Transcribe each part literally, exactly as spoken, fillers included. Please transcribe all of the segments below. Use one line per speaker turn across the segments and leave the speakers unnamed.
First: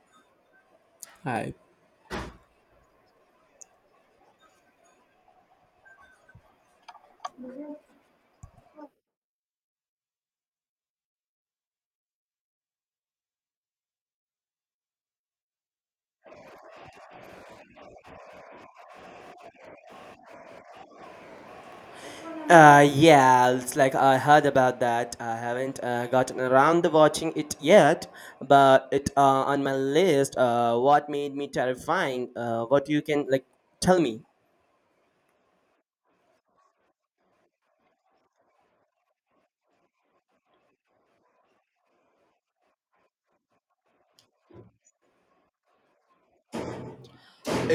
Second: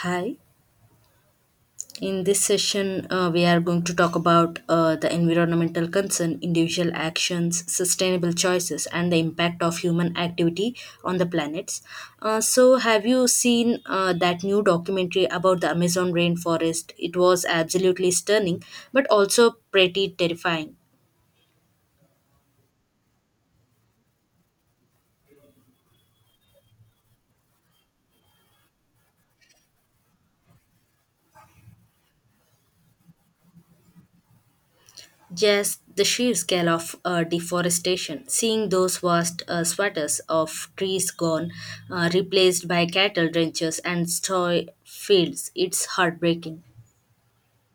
Hi.
Hi.
In this session, uh, we are going to talk about uh, the environmental concern, individual actions, sustainable choices, and the impact of human activity on the planets. Uh, so, have you seen uh, that new documentary about the Amazon rainforest? It was absolutely stunning, but also pretty terrifying.
Uh, yeah, it's like I heard about that. I haven't uh, gotten around to watching it yet, but it uh, on my list. Uh, what made me terrifying? Uh, what you can like tell me?
Just the sheer scale of uh, deforestation, seeing those vast uh, swaths of trees gone, uh, replaced by cattle ranches and soy fields, it's heartbreaking.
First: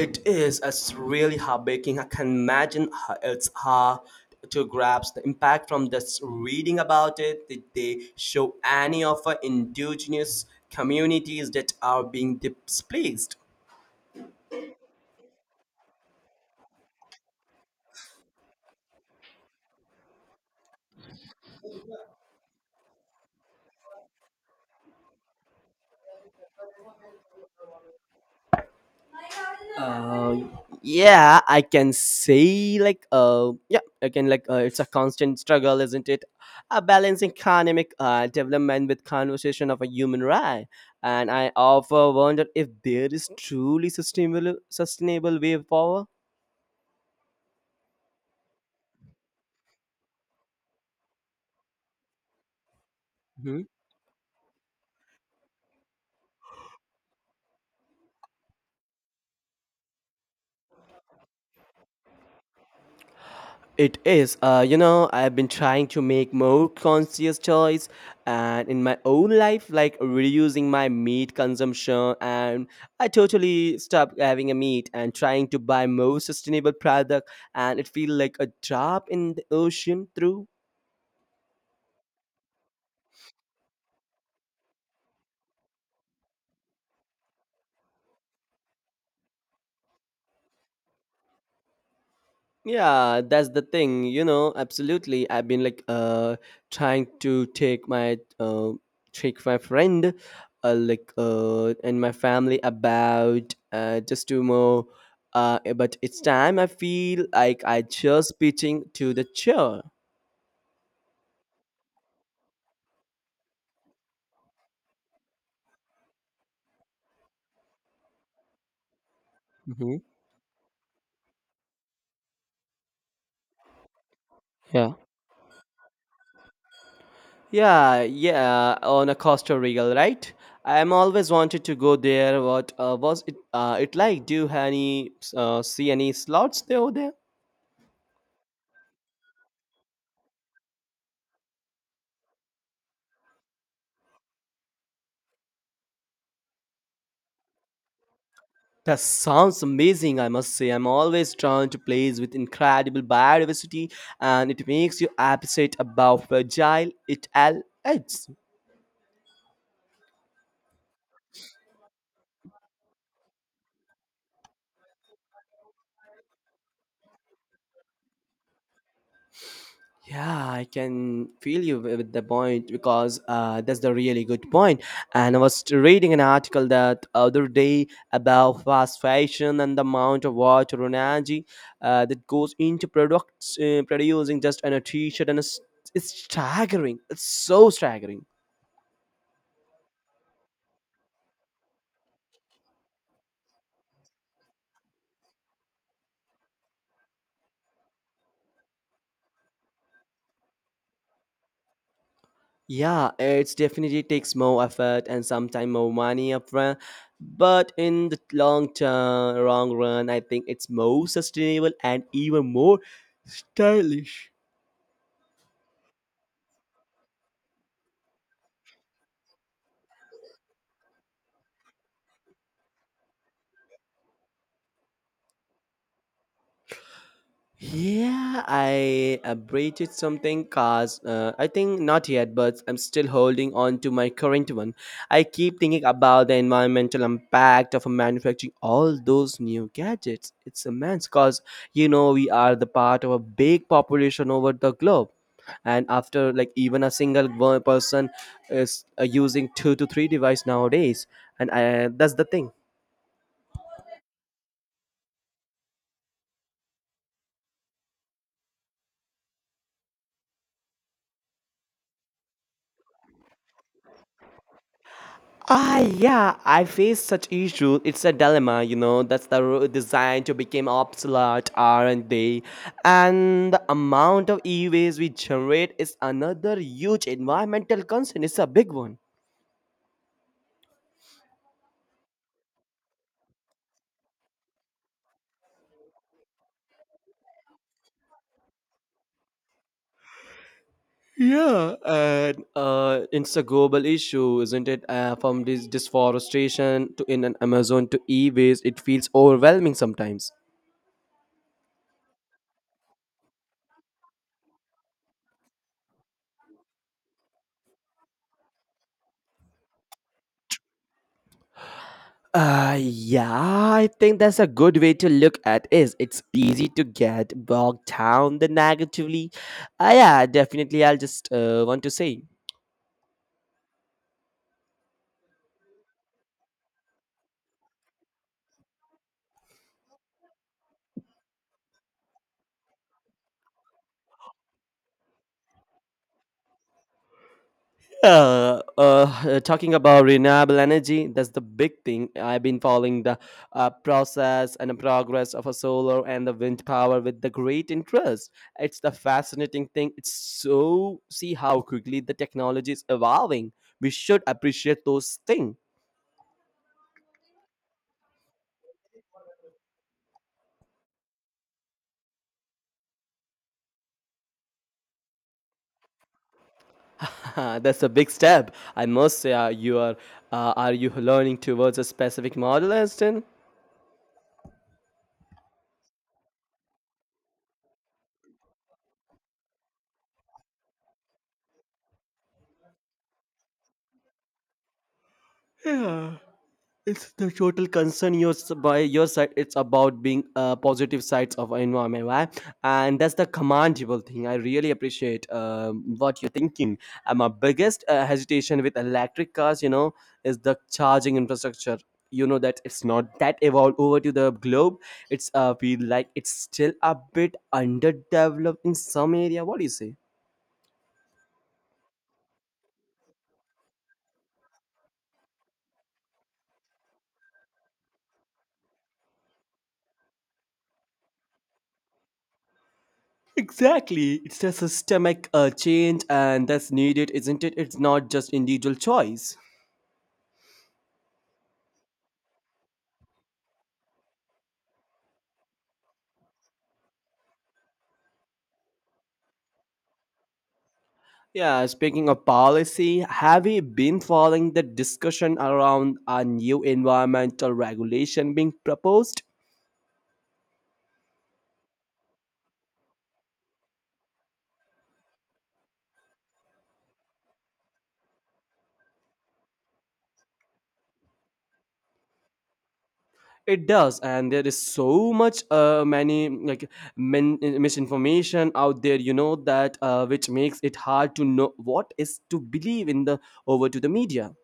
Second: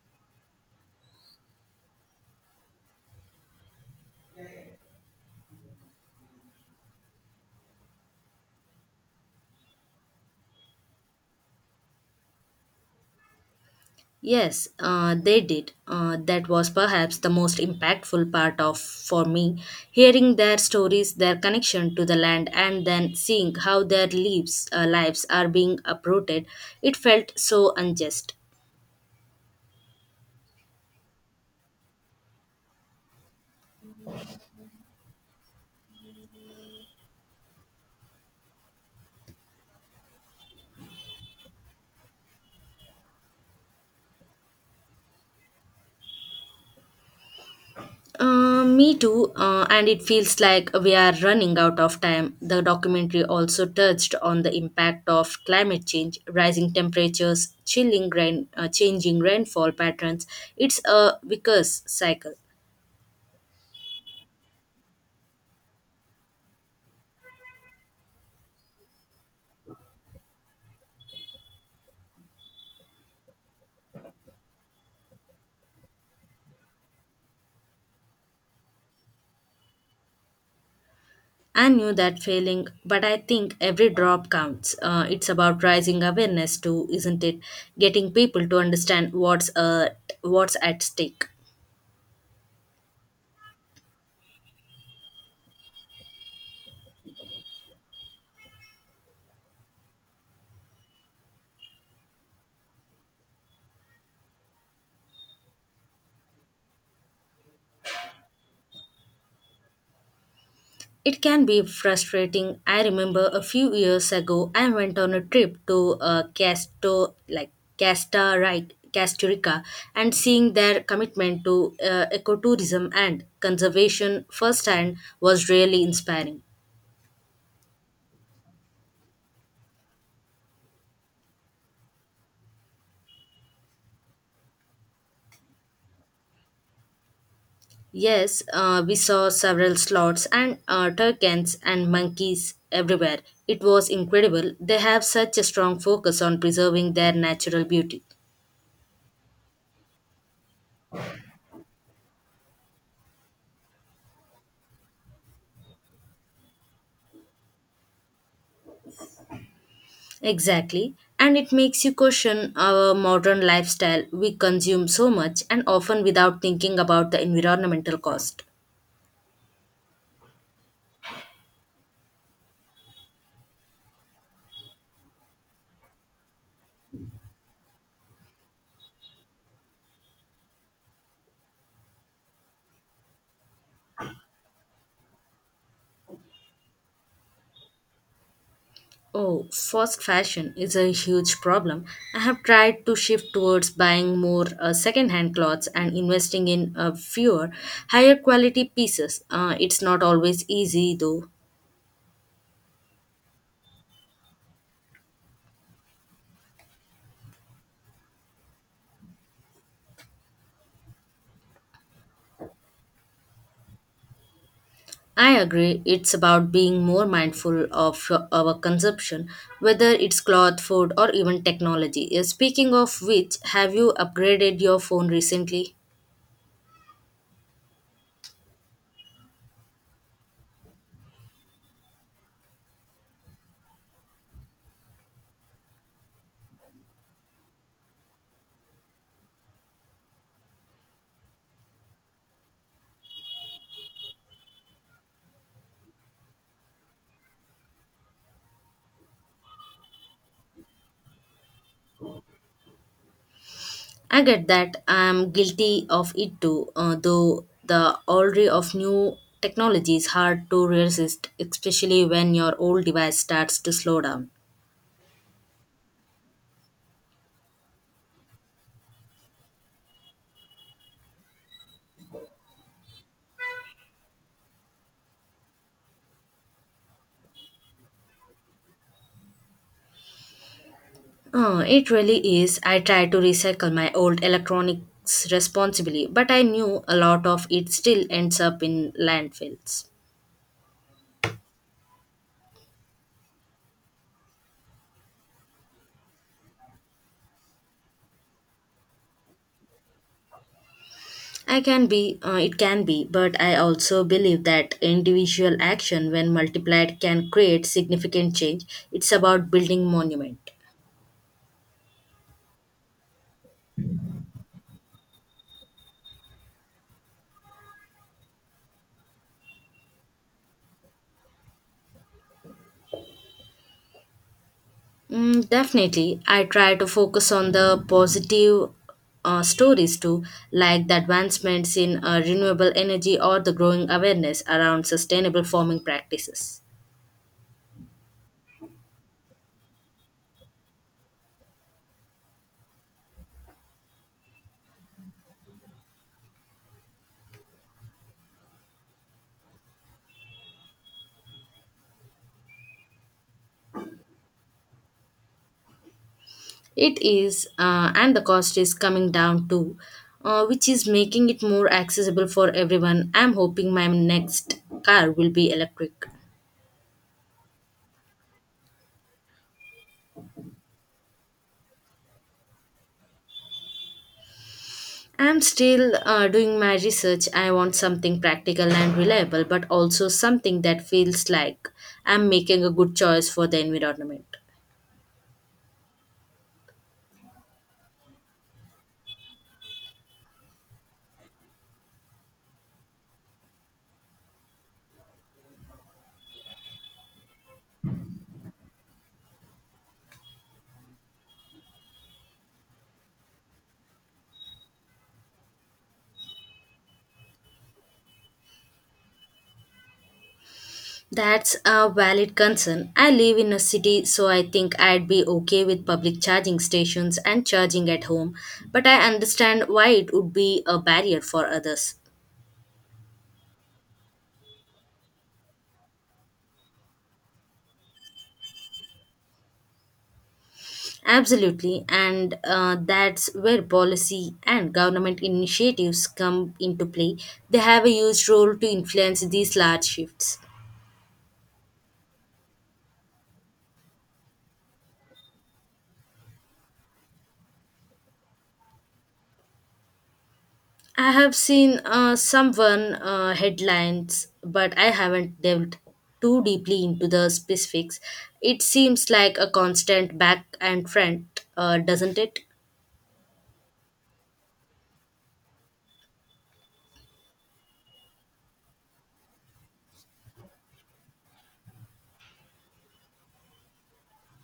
It is. It's really heartbreaking. I can imagine how it's hard to grasp the impact from just reading about it. Did they show any of our indigenous communities that are being displaced?
Yes, uh, they did. Uh, that was perhaps the most impactful part of for me, hearing their stories, their connection to the land, and then seeing how their lives, uh, lives are being uprooted. It felt so unjust.
Uh yeah I can say like uh yeah I can like uh, It's a constant struggle, isn't it, a balancing economic uh, development with conversation of a human right, and I often wonder if there is truly sustainable sustainable way forward.
Uh, me too, uh, and it feels like we are running out of time. The documentary
Mm-hmm.
also touched on the impact of climate change, rising temperatures, chilling rain, uh, changing rainfall patterns. It's a vicious cycle.
It is. Uh, you know, I've been trying to make more conscious choice and in my own life, like reducing my meat consumption. And I totally stopped having a meat and trying to buy more sustainable product. And it feels like a drop in the ocean through.
I knew that feeling, but I think every drop counts. Uh, it's about rising awareness too, isn't it? Getting people to understand what's uh, what's at stake.
Yeah, that's the thing, you know, absolutely. I've been like uh trying to take my uh take my friend uh, like uh and my family about uh just to more uh eh, but it's time I feel like I just pitching to the chair.
It can be frustrating. I remember a few years ago, I went on a trip to uh, Casto, like Casta, right, Costa Rica,
Hmm.
and seeing their commitment to uh, ecotourism and conservation
Yeah.
firsthand was really inspiring.
Yeah, yeah, on a Costa Rica, right? I'm always wanted to go there. What uh, was it uh it like? Do you have any uh see any slots there over there?
Yes, uh, we saw several sloths and uh, toucans and monkeys everywhere. It was incredible. They have such a strong focus on preserving their natural beauty.
That sounds amazing, I must say. I'm always drawn to places with incredible biodiversity, and it makes you appreciate about fragile it all is.
Exactly. And it makes you question our modern lifestyle. We consume so much and often without thinking about the environmental cost.
Yeah, I can feel you wi- with the point, because uh, that's the really good point. And I was reading an article that other day about fast fashion and the amount of water and energy uh, that goes into products uh, producing just an, a t-shirt, and it's, it's staggering. It's so staggering.
Oh, fast fashion is a huge problem. I have tried to shift towards buying more uh, second-hand clothes and investing in uh, fewer, higher quality pieces. Uh, it's not always easy though.
Yeah, it's definitely takes more effort and sometimes more money upfront, but in the long term, long run, I think it's more sustainable and even more stylish.
I agree. It's about being more mindful of our consumption, whether it's cloth, food, or even technology. Uh, Speaking of which, have you upgraded your phone recently?
Yeah, I upgraded something cause uh, I think not yet, but I'm still holding on to my current one. I keep thinking about the environmental impact of manufacturing all those new gadgets. It's immense, cause you know we are the part of a big population over the globe, and after like even a single one person is uh, using two to three device nowadays, and I, that's the thing.
I get that. I'm guilty of it too, uh, though the allure of new technology is hard to resist, especially when your old device starts to slow down.
Ah, yeah, I face such issues. It's a dilemma, you know. That's the ro- design to become obsolete, aren't they? And the amount of e-waste we generate is another huge environmental concern. It's a big one.
Oh, it really is. I try to recycle my old electronics responsibly, but I knew a lot of it still ends up in landfills.
Yeah, and uh, it's a global issue, isn't it? Uh, from this deforestation to in an Amazon to e-waste, it feels overwhelming sometimes.
I can be, uh, it can be, but I also believe that individual action, when multiplied, can create significant change. It's about building monument.
Uh, yeah, I think that's a good way to look at. Is It's easy to get bogged down the negatively. Uh, yeah, definitely. I'll just uh, want to say.
Mm, definitely, I try to focus on the positive uh, stories too, like the advancements in uh, renewable energy or the growing awareness around sustainable farming practices.
Uh, uh, talking about renewable energy, that's the big thing. I've been following the uh, process and the progress of a solar and the wind power with the great interest. It's the fascinating thing. It's so see how quickly the technology is evolving. We should appreciate those things.
It is, uh, and the cost is coming down too, uh, which is making it more accessible for everyone. I'm hoping my next car will be electric.
Uh, That's a big step. I must say, uh, you are. Uh, are you learning towards a specific model, Aston?
I'm still uh, doing my research. I want something practical and reliable, but also something that feels like I'm making a good choice for the environment.
Yeah. It's the total concern your s- by your side. It's about being uh, positive sides of environment, right? And that's the commendable thing. I really appreciate um, what you're thinking. And my biggest uh, hesitation with electric cars, you know, is the charging infrastructure. You know that it's not that evolved over to the globe. It's uh, feel like it's still a bit underdeveloped in some area. What do you say?
That's a valid concern. I live in a city, so I think I'd be okay with public charging stations and charging at home, but I understand why it would be a barrier for others.
Exactly. It's a systemic uh, change and that's needed, isn't it? It's not just individual choice.
Absolutely, and uh, that's where policy and government initiatives come into play. They have a huge role to influence these large shifts.
Yeah, speaking of policy, have you been following the discussion around a new environmental regulation being proposed?
I have seen uh, someone uh, headlines, but I haven't delved too deeply into the specifics. It seems like a constant back and front, uh, doesn't it?
It does, and there is so much, uh, many like min- misinformation out there, you know that, uh, which makes it hard to know what is to believe in the over to the media.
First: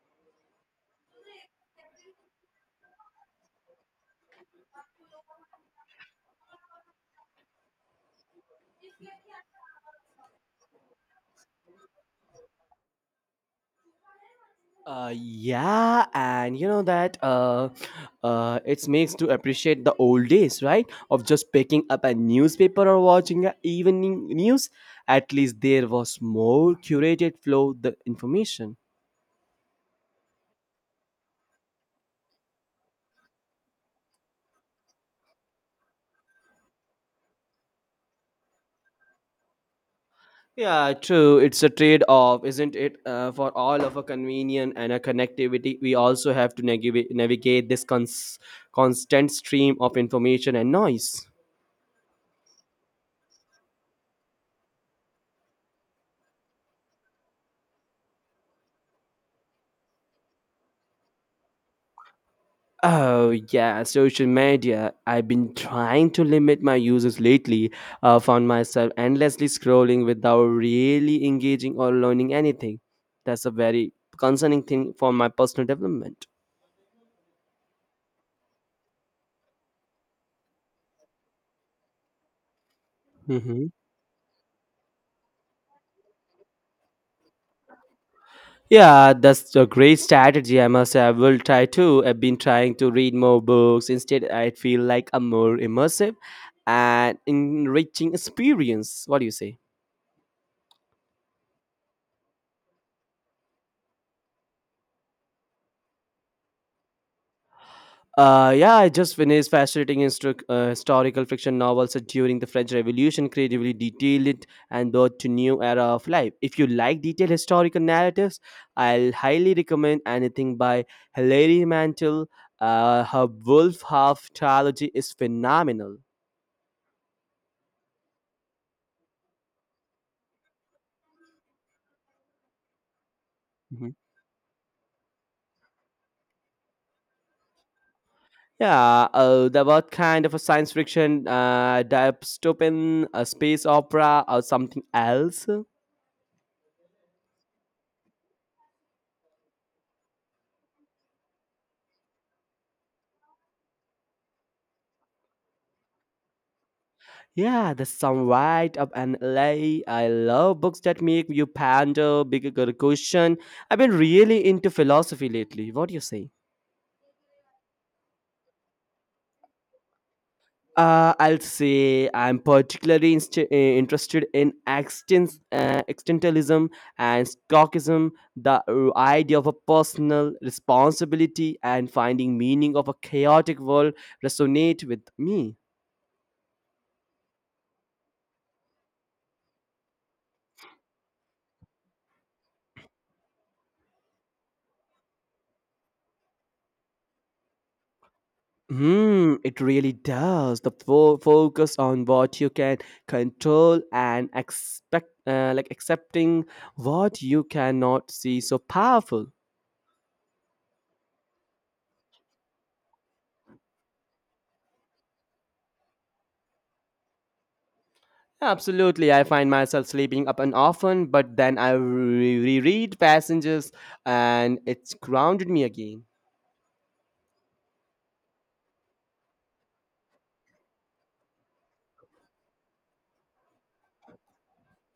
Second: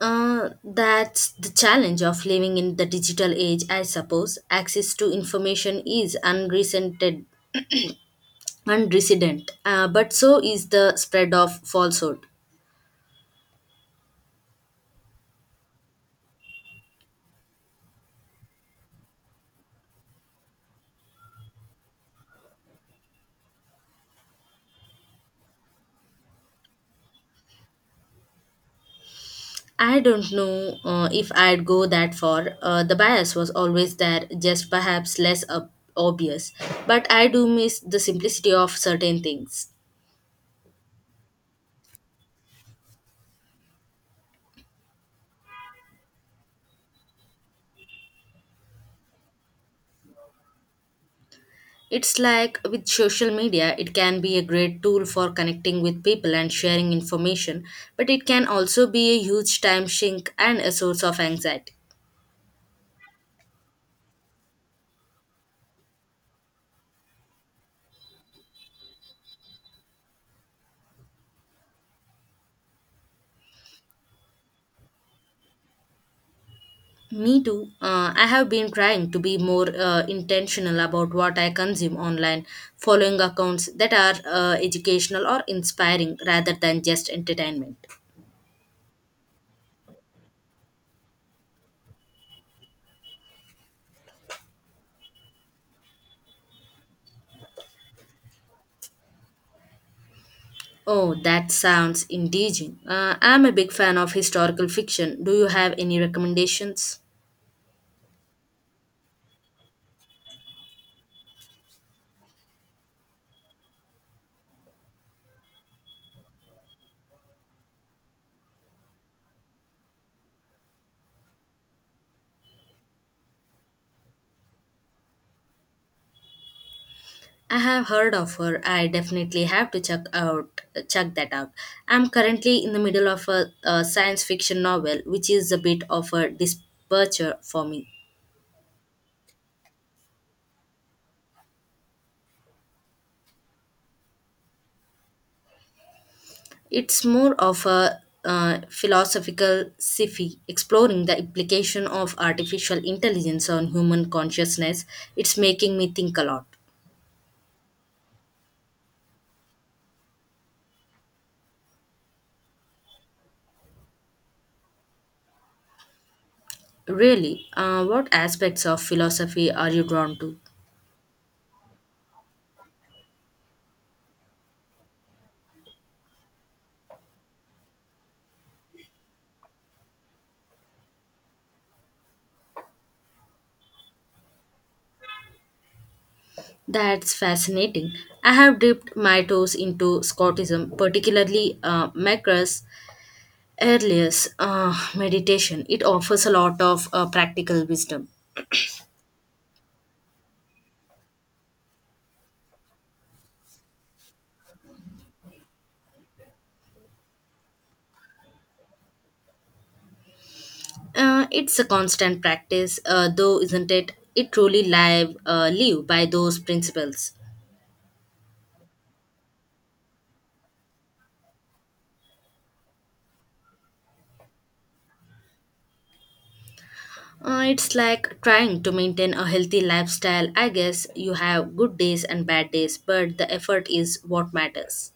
Uh, that's the challenge of living in the digital age, I suppose. Access to information is unrecented, Unprecedented, uh, but so is the spread of falsehood.
Uh, yeah, and you know that uh, uh, it makes to appreciate the old days, right? Of just picking up a newspaper or watching a evening news. At least there was more curated flow the information.
I don't know uh, if I'd go that far. Uh, the bias was always there, just perhaps less ob- obvious. But I do miss the simplicity of certain things.
Yeah, true. It's a trade-off, isn't it? Uh, for all of a convenience and a connectivity, we also have to navigate navigate this cons- constant stream of information and noise.
It's like with social media, it can be a great tool for connecting with people and sharing information, but it can also be a huge time sink and a source of anxiety.
Oh yeah, social media. I've been trying to limit my uses lately. Uh, found myself endlessly scrolling without really engaging or learning anything. That's a very concerning thing for my personal development.
Me too. Uh, I have been trying to be more uh, intentional about what I consume online, following accounts
Hmm.
that are uh, educational or inspiring rather than just entertainment.
Yeah, that's a great strategy. I must say, I will try too. I've been trying to read more books. Instead, I feel like a more immersive and enriching experience. What do you say?
Oh, that sounds engaging. Uh, I'm a big fan of historical fiction. Do you have any recommendations?
Uh, yeah, I just finished fascinating instru- uh, historical fiction novels set during the French Revolution, creatively detailed it and brought to new era of life. If you like detailed historical narratives, I'll highly recommend anything by Hilary Mantel. Uh, her Wolf Half trilogy is phenomenal.
I have heard of her. I definitely have to check out check that out. I'm currently in the middle of a, a
Mm-hmm.
science fiction novel, which is a bit of a departure for me.
Yeah, uh, the what kind of a science fiction, uh, dystopian, a space opera, or something else?
It's more of a uh, philosophical sci-fi exploring the implication of artificial intelligence on human consciousness. It's making me think a lot.
Yeah, the sunlight of an L A. I love books that make you ponder, bigger question. I've been really into philosophy lately. What do you say?
Really, uh, what aspects of philosophy are you drawn to?
Uh, I'll say I'm particularly inst- uh, interested in extens- uh, existentialism and stoicism, the uh, idea of a personal responsibility and finding meaning of a chaotic world resonate with me.
That's fascinating. I have dipped my toes into Scottism, particularly uh, Macra's earliest uh, meditation. It offers a lot of uh, practical wisdom.
Hmm, it really does. The fo- focus on what you can control and expect, uh, like accepting what you cannot see, so powerful.
Uh, it's a constant practice, uh, though, isn't it? It truly live uh, live by those principles.
Absolutely, I find myself sleeping up and often, but then I re- reread passages and it's grounded me again.
Uh, it's like trying to maintain a healthy lifestyle. I guess you have good days and bad days, but the effort is what matters.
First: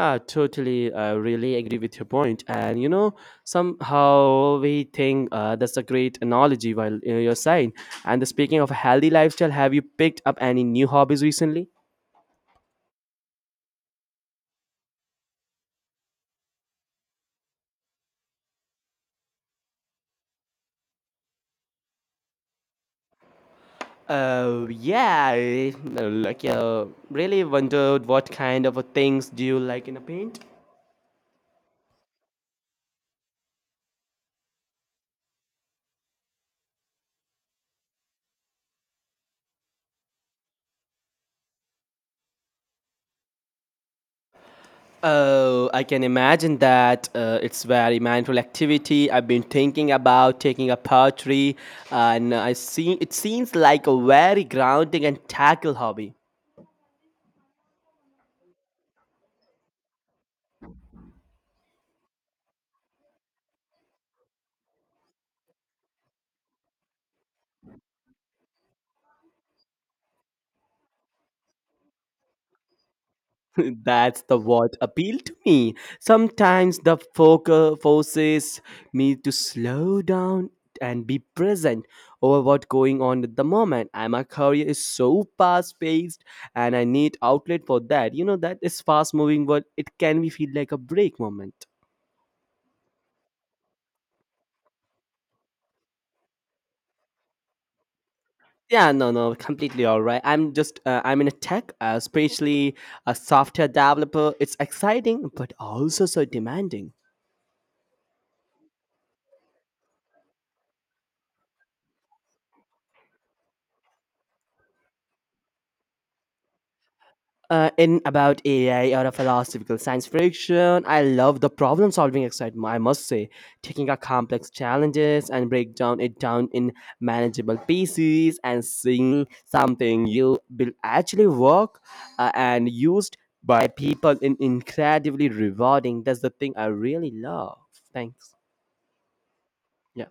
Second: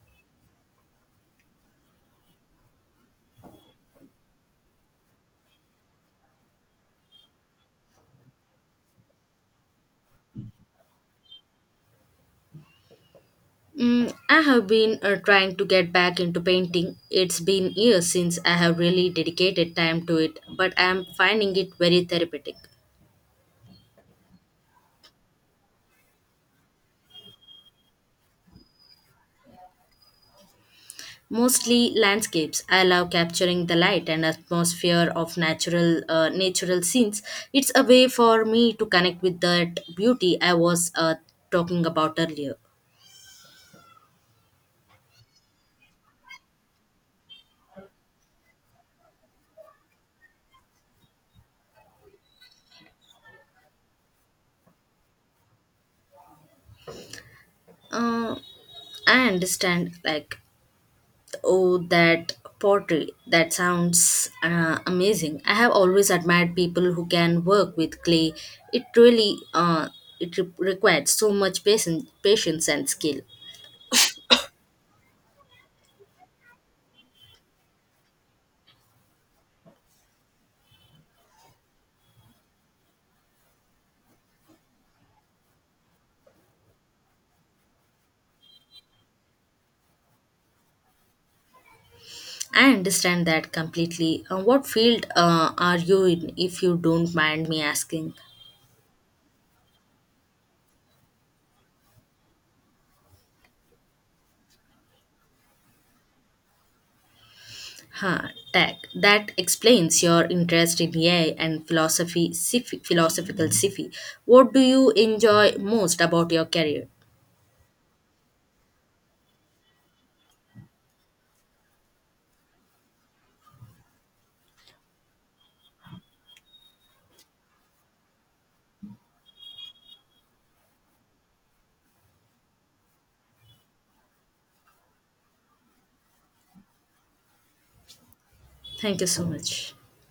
Ah, totally. I really agree with your point. And you know, somehow we think uh, that's a great analogy while uh, you're saying. And the, speaking of a healthy lifestyle, have you picked up any new hobbies recently?
Mm, I have been uh, trying to get back into painting. It's been years since I have really dedicated time to it, but I am finding it very therapeutic.
Oh yeah, I, uh, like uh, really wondered what kind of a things do you like in a paint?
Mostly landscapes. I love capturing the light and atmosphere of natural uh, natural scenes. It's a way for me to connect with that beauty I was uh, talking about earlier.
Oh, I can imagine that. Uh, it's very mindful activity. I've been thinking about taking up poetry, and I see it seems like a very grounding and tackle hobby.
Uh, I understand, like, oh, That pottery. That sounds uh, amazing. I have always admired people who can work with clay. It really, uh, it re- required so much patience, patience and skill.
That's the what appealed to me. Sometimes the focus forces me to slow down and be present over what's going on at the moment. And my career is so fast paced, and I need outlet for that. You know that is fast moving, but it can be feel like a break moment.
I understand that completely. Uh, what field uh, are you in, if you don't mind me asking?
Yeah, no, no, completely all right. I'm just, uh, I'm in a tech, uh, especially a software developer. It's exciting, but also so demanding.
Huh, tech. That explains your interest in A I and philosophy, sci- philosophical sci-fi. What do you enjoy most about your career?
Uh, in about A I or a philosophical science fiction, I love the problem solving excitement, I must say. Taking a complex challenges and break down it down in manageable pieces and seeing something you will actually work uh, and used by people in incredibly rewarding. That's the thing I really love. Thanks.
Thank you so much.
Yeah.